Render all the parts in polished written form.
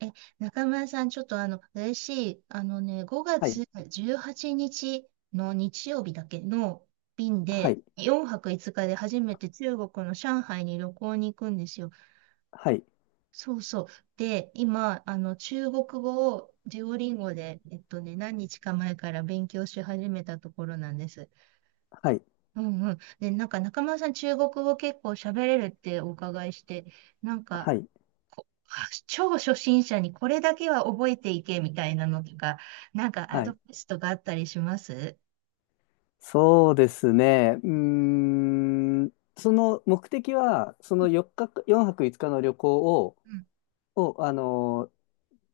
え、中村さん、ちょっと嬉しい。あのね、5は月い、18日の日曜日だけの便はで、い、4泊5日で初めて中国の上海に旅行に行くんですよ。はい、そうそう。で、今、中国語をデュオリンゴで、何日か前から勉強し始めたところなんです。はい、うんうん。で、なんか中村さん、中国語結構喋れるってお伺いして、なんか、はい、は超初心者にこれだけは覚えていけみたいなのとか、なんかアはドい。バイスとかあったりします？そうですね。うーん、その目的は、4泊5日の旅行を、うん、を、あのー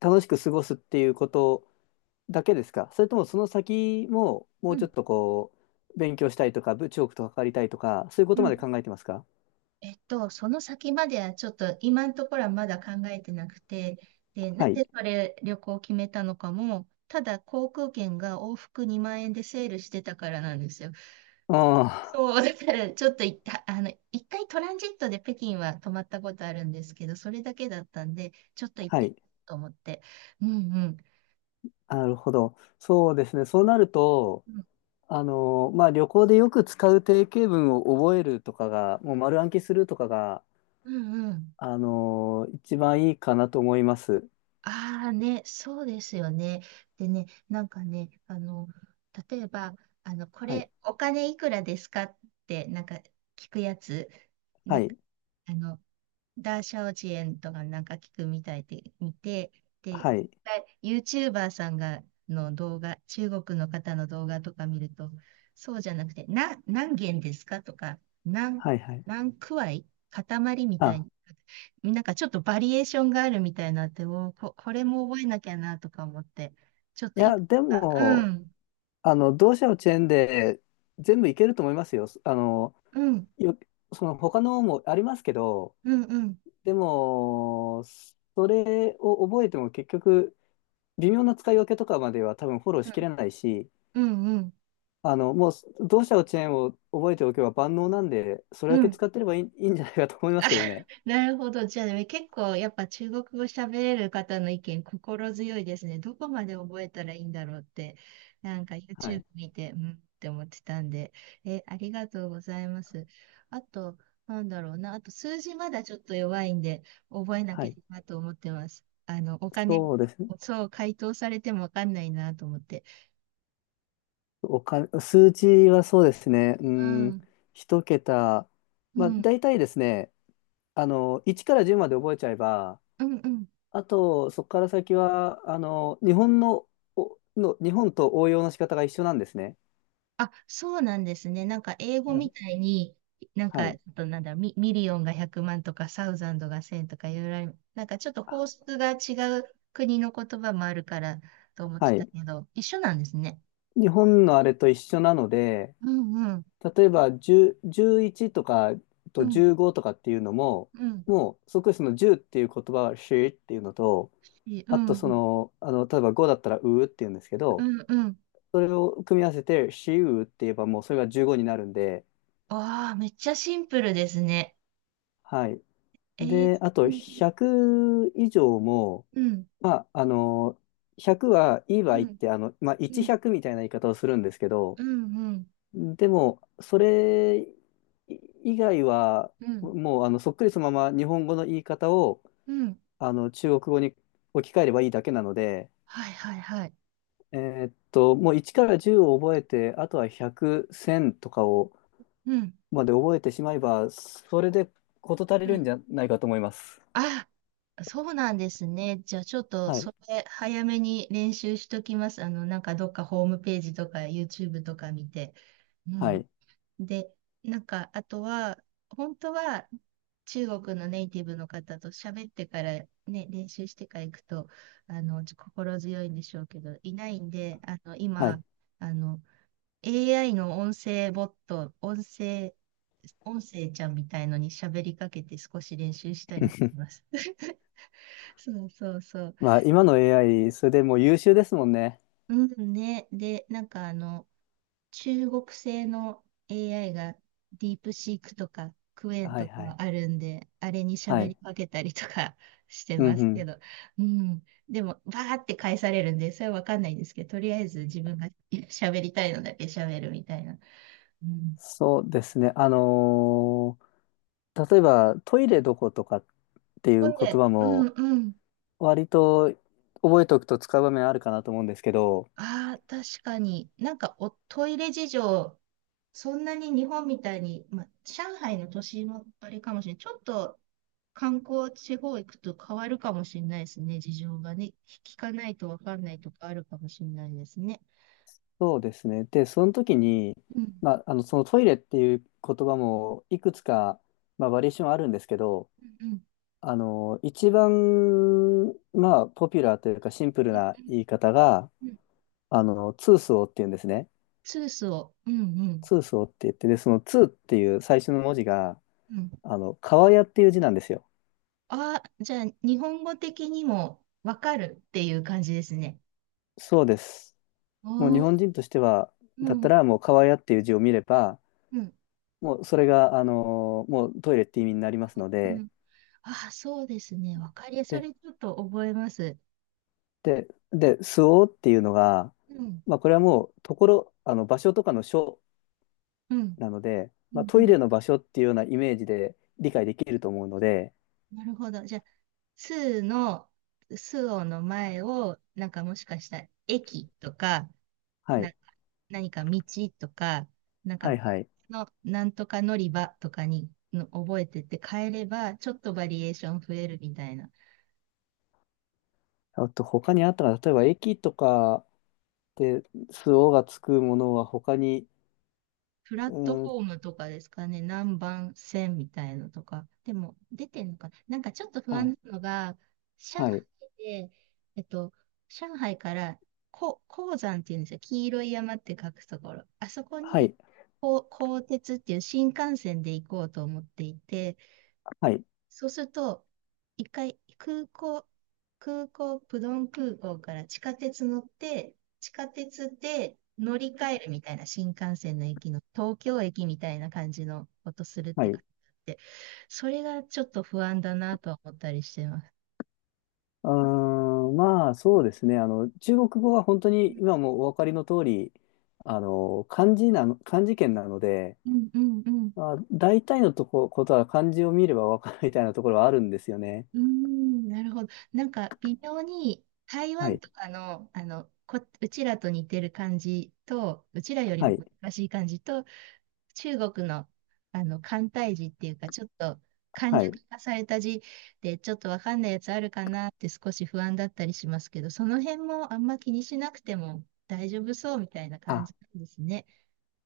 楽しく過ごすっていうことだけですか？それともその先も、もうん、ううちょっん、とこう、勉強したいとか、部長とかかりたいとか、そういうこうとまでん。考えてますか？その先まではちょっと今のところはまだ考えてなくて、で、なはんい。でそれ旅行を決めたのかも、ただ航空券が往復2万円でセールしてたからなんですよ。あそう、だからちょっと一旦、一回トランジットで北京は泊まったことあるんですけど、それだけだったんで、ちょっと行っあ、はてみい。ようと思って。うんうん。なるほど。そうですね。そうなると、まあ、旅行でよく使う定型文を覚えるとかが、もう丸暗記するとかが、うんうん。一番いいかなと思います。ああね、そうですよね。でね、なんかね、例えば、こはい。れ、お金いくらですかって、なんか聞くやつ、なはんか、い。あの、ダーシャオジエンとかなんか聞くみたいで見て、で、はい。YouTuber さんがの動画、中国の方の動画とか見ると、そうじゃなくて、な、何元ですかとか、何、はい。はい。何くわい塊みたあ、いに、なんかちょっとバリエーションがあるみたいなって、おーこ、これも覚えなきゃなとか思って、ちょっいといや、くつでか、うも、ん、同社のチェーンで全部いけると思いますよ。うん、よ、その他のもありますけど、うん、うん、でも、それを覚えても結局、微妙な使い分けとかまでは多分フォローうしん、きれないし、うん、うん、もう、同社のチェーンを覚えておけば万能なんで、それだうけん、使ってればいい、いいんじゃないかと思い まあ、すけどね。なるほど。じゃあね、結構やっぱ中国語喋れる方の意見心強いですね。どこまで覚えたらいいんだろうって、なんか は YouTube い。見て、うんって思ってたんで、え、ありがとうございます。あと、なんだろうな。あと、数字まだちょっと弱いんで、覚えなはきゃい。なと思ってます。お金、そうですね。そう、回答されてもわかんないなと思って。お金、数字はそうですね。ううん、ん、一桁。うまあ、ん、大体ですね、1から10まで覚えちゃえば、うん、うん。あと、そこから先は、日本と応用の仕方が一緒なんですね。あ、そうなんですね。なんか英語はみい。たいに、なんはか、ちい。ょっとなんだミ、ミリオンが100万とか、サウザンドが1000とかいろいろある。なんかちょっと法則が違う国の言葉もあるからと思っはてたい。けど、一緒なんですね。日本のあれと一緒なので、うんうん、例えば10、1とかうとん、15とかっていうのも、うん、もうそこにその10っていう言葉はしっていうのと、いいうあんとうん、例えば5だったらうっていうんですけうど、ん、うん。それを組み合わせてしうって言えばもうそれが15になるんで、わあ、めっちゃシンプルですね。はい。えー、で、あうとん、100以上も、うん、まあ、100はいい場う合っん、て、まあ、うん、100みたいな言い方をするんですけど、うん、うん、でも、それ以外は、うん、もうあのそっくりそのまま日本語の言い方をうん。あの中国語に置き換えればいいだけなので、はいはいはい。えもう1から10を覚えて、あとは100、1000とかをうん、まで覚えてしまえば、それで事足りうるんじゃん。ないかと思います。あ、そうなんですね。じゃあちょっとはい、それ早めに練習しときます。なんかどっかホームページとか YouTube とか見て。うはん。い、で、なんかあとは、本当は中国のネイティブの方と喋ってからね、練習してから行くと、心強いんでしょうけど、いないんで、はい。今、あの、AI の音声ボット、音声、音声ちゃんみたいのに喋りかけて少し練習したりしま す。そうそうそう。まあ、今の AI、それでもう優秀ですもんね。うんね。で、なんか中国製の AI がディープシークとかクエンはい、とはかい、あるんで、あれには喋い。りかけたりとか してうん、まうすけん。ど、うん。でも、バーって返されるんで、それはわかんないんですけど、とりあえず自分が 喋りたいのだけ喋るみたいな。うん。そうですね。例えばトイレどことかっていほうん言で、葉うんもうん。割と覚えておくと使う場面あるかなと思うんですけど、ああ、確かに。なんかおトイレ事情、そんなに日本みたいに、まあ、上海の都市もあれかもしれない。ちょっと観光地方行くと変わるかもしれないですね。事情がね。聞かないとわかんないとかあるかもしれないですね。そうですね。で、その時に、うん。まあ、そのトイレっていう言葉もいくつか、まあ、バリエーションあるんですけど、うんうん一番、まあ、ポピュラーというかシンプルうなん言い方が、うんツースオーっていうんですね。スースを。うんうんツースオーって言って、で、そのツーっていう最初の文字が、うん。川屋っていう字なんですよ。ああ、じゃあ日本語的にもわかるっていう感じですね。そうです。もう日お本ー、人としては、うだったんらもう川屋っていう字を見れば、うんもうそれが、もうトイレって意味になりますのうで、ん。あ、そうですね。わかりやすい。そで、れちょっと覚えます。で、すおっていうのが、うん。まあこれはもうところ、あの場所とかの所うん。なので、うまあん。うトイん。レの場所っていうようなイメージで理解できると思うので、なるほど。じゃあ、スーの、スオの前を、なんかもしかしたら駅とか、はなんい、か何か道とか、なんかはい、はい。の、なんとか乗り場とかにの覚えてって変えれば、ちょっとバリエーション増えるみたいな。あと他にあったら、例えば駅とかですおがつくものは他に、プラうットフーん、ォームとかですかね、何番線みたいのとか。でも、出てんのかな。なんかちょっと不安あ、なのが、上は海い、で、えっと、上海から、こ、黄山っていうんですよ。黄色い山って書くところ。あそこはに、い、こう、鋼鉄っていう新幹線で行こうと思っていて、はい、そうすると、一回空港、プドン空港から地下鉄乗って、地下鉄で乗り換えるみたいな新幹線の駅の東京駅みたいな感じのことするっはてい。感じで、それがちょっと不安だなとは思ったりしてます。うーん、まあそうですね。中国語は本当に今もお分かりの通り、漢字圏なので、うんうんうん。まあ、大体のことは漢字を見れば分かるみたいなところはあるんですよね。うーん、なるほど。なんか微妙に台は湾い、とかの、こ、うちらと似てる感じと、うちらよりはもい、難しい感じと、中国の、簡体字っていうか、ちょっと簡は略い。化された字で、ちょっとわかんないやつあるかなって少し不安だったりしますけど、その辺もあんま気にしなくても大丈夫そうみたいな感あ、じなんですね。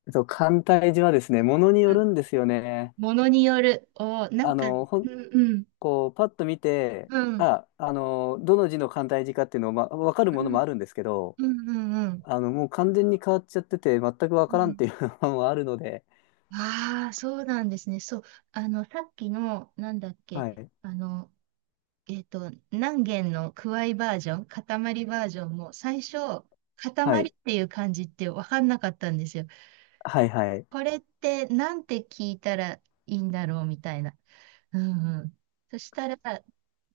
簡体字はですね、ものにうよん。るんですよね。ものによる。おー、なんあか、うんの、ほん、うん、こう、パッと見て、うん、あ、どの字の簡体字かっていうのを、まあ、分かるうものもん、あるんですけど、うん、うん、うん。もう完全に変わっちゃってて、全く分うからんっん。ていうのもあるので、ああ、そうなんですね。そう。あの、さっきの、なんだっけ、はい。あの、何弦のくわいバージョン、塊バージョンも最初、は塊っい、ていう漢字って分かんなかったんですよ。はい、はい。これってなんて聞いたらいいんだろうみたいな。うんうん。そしたら、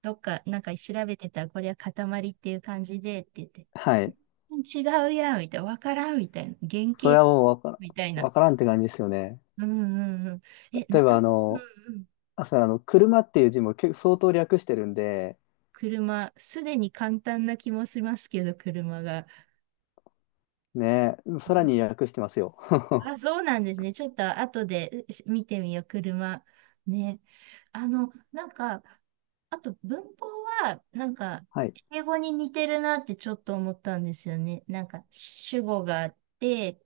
どっか、なんか調べてたら、これは塊っていう感じでって言って、はい。違うやん、みたいな、わからん、みたいな、原それは型、もうわからん、みたいな。わからんって感じですよね。うんうんうん。え、例なえかばなか、うんうん。あ、そう車っていう字も結構相当略してるんで、車、すでに簡単な気もしますけど、車が。ね、さらに略してますよ。あ、そうなんですね。ちょっと後でし見てみよう、車。ね。なんか、あと文法は、なんか、はい。英語に似てるなってちょっと思ったんですよね。なんか、主語があって、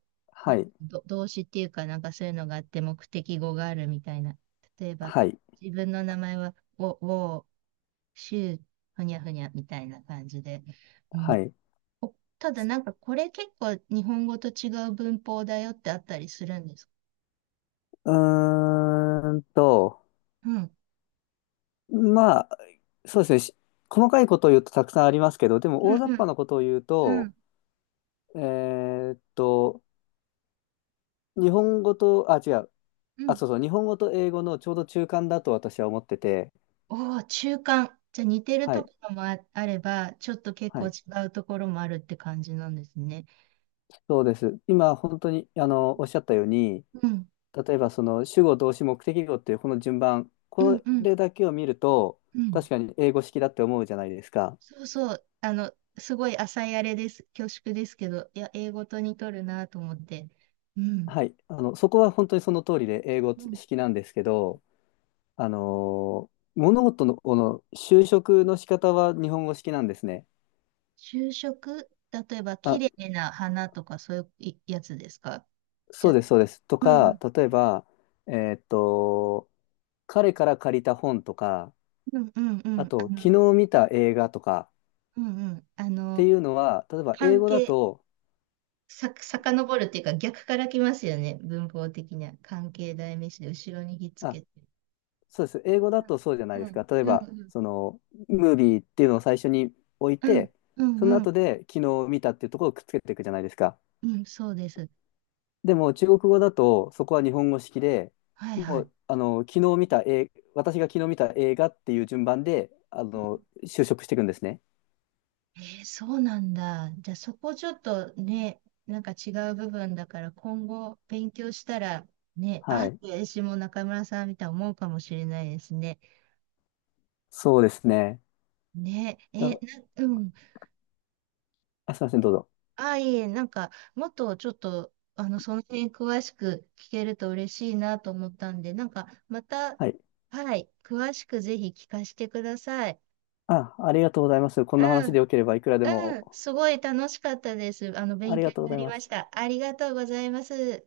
なはんかい。動詞っていうか、なんかそういうのがあって、目的語があるみたいな。例えば、はい。自分の名前は、ウォー、シュー、ふにゃふにゃみたいな感じで。うん。はい。お、ただなんかこれ結構日本語と違う文法だよってあったりするんですか？うーんと、うん。まあ、そうですね。細かいことを言うとたくさんありますけど、でもうん大雑う把んなことを言ううと、んえーっと、日本語と、あ、違う。うあ、ん。そうそう。日本語と英語のちょうど中間だと私は思ってて、おお、中間。じゃあ似てるはとい。ころもあれば、ちょっと結は構い。違うところもあるって感じなんですね。そうです。今、本当に、おっしゃったように、うん。例えば、その、主語、動詞、目的語っていうこの順番、うこんうんれだけを見ると、うん。確かに英語式だって思うじゃないですか。そうそう。すごい浅いあれです。恐縮ですけど、いや、英語と似とるなと思って。うん。はい。そこは本当にその通りで英語うん。式なんですけど、あの、物事の、この修飾の仕方は日本語式なんですね。就職、例えば、綺あ、麗な花とかそういうやつですか？じそうゃあ、です、そうです。とうか、ん例えば、えーっと、彼から借りた本とか、うんうんうあん。と、昨日見た映画とか、うんうん。っていうのは、例えば英関語だ係、と、さ、遡るっていうか逆から来ますよね。文法的には。関係代名詞で後ろにひっつあ、けて。そうです。英語だとそうじゃないうですか。ん例えうんば、うんその、ムービーっていうのを最初に置いうんて、うそのんう後ん。で昨日見たっていうところをくっつけていくじゃないですか。うんそうです。でも、中国語だと、そこは日本語式で、はいはもい。う、昨日見た映、私が昨日見た映画っていう順番で、修飾していくんですね。えーそうなんだ。じゃあそこちょっとね、なんか違う部分だから今後勉強したらね、あーはっい。て私も中村さんみたいに思うかもしれないですね。そうですね。ね、えーだ、な、うん。あ、すいません、どうぞ。ああ、いえ、なんか、もっとちょっと、その辺詳しく聞けると嬉しいなと思ったんで、なんか、また、はい。はい、詳しくぜひ聞かせてください。あ、ありがとうございます。こんうなん、話でよければいくらでうん、も。すごい楽しかったです。あ勉り強がとにうごなざいりまましす。た。ありがとうございます。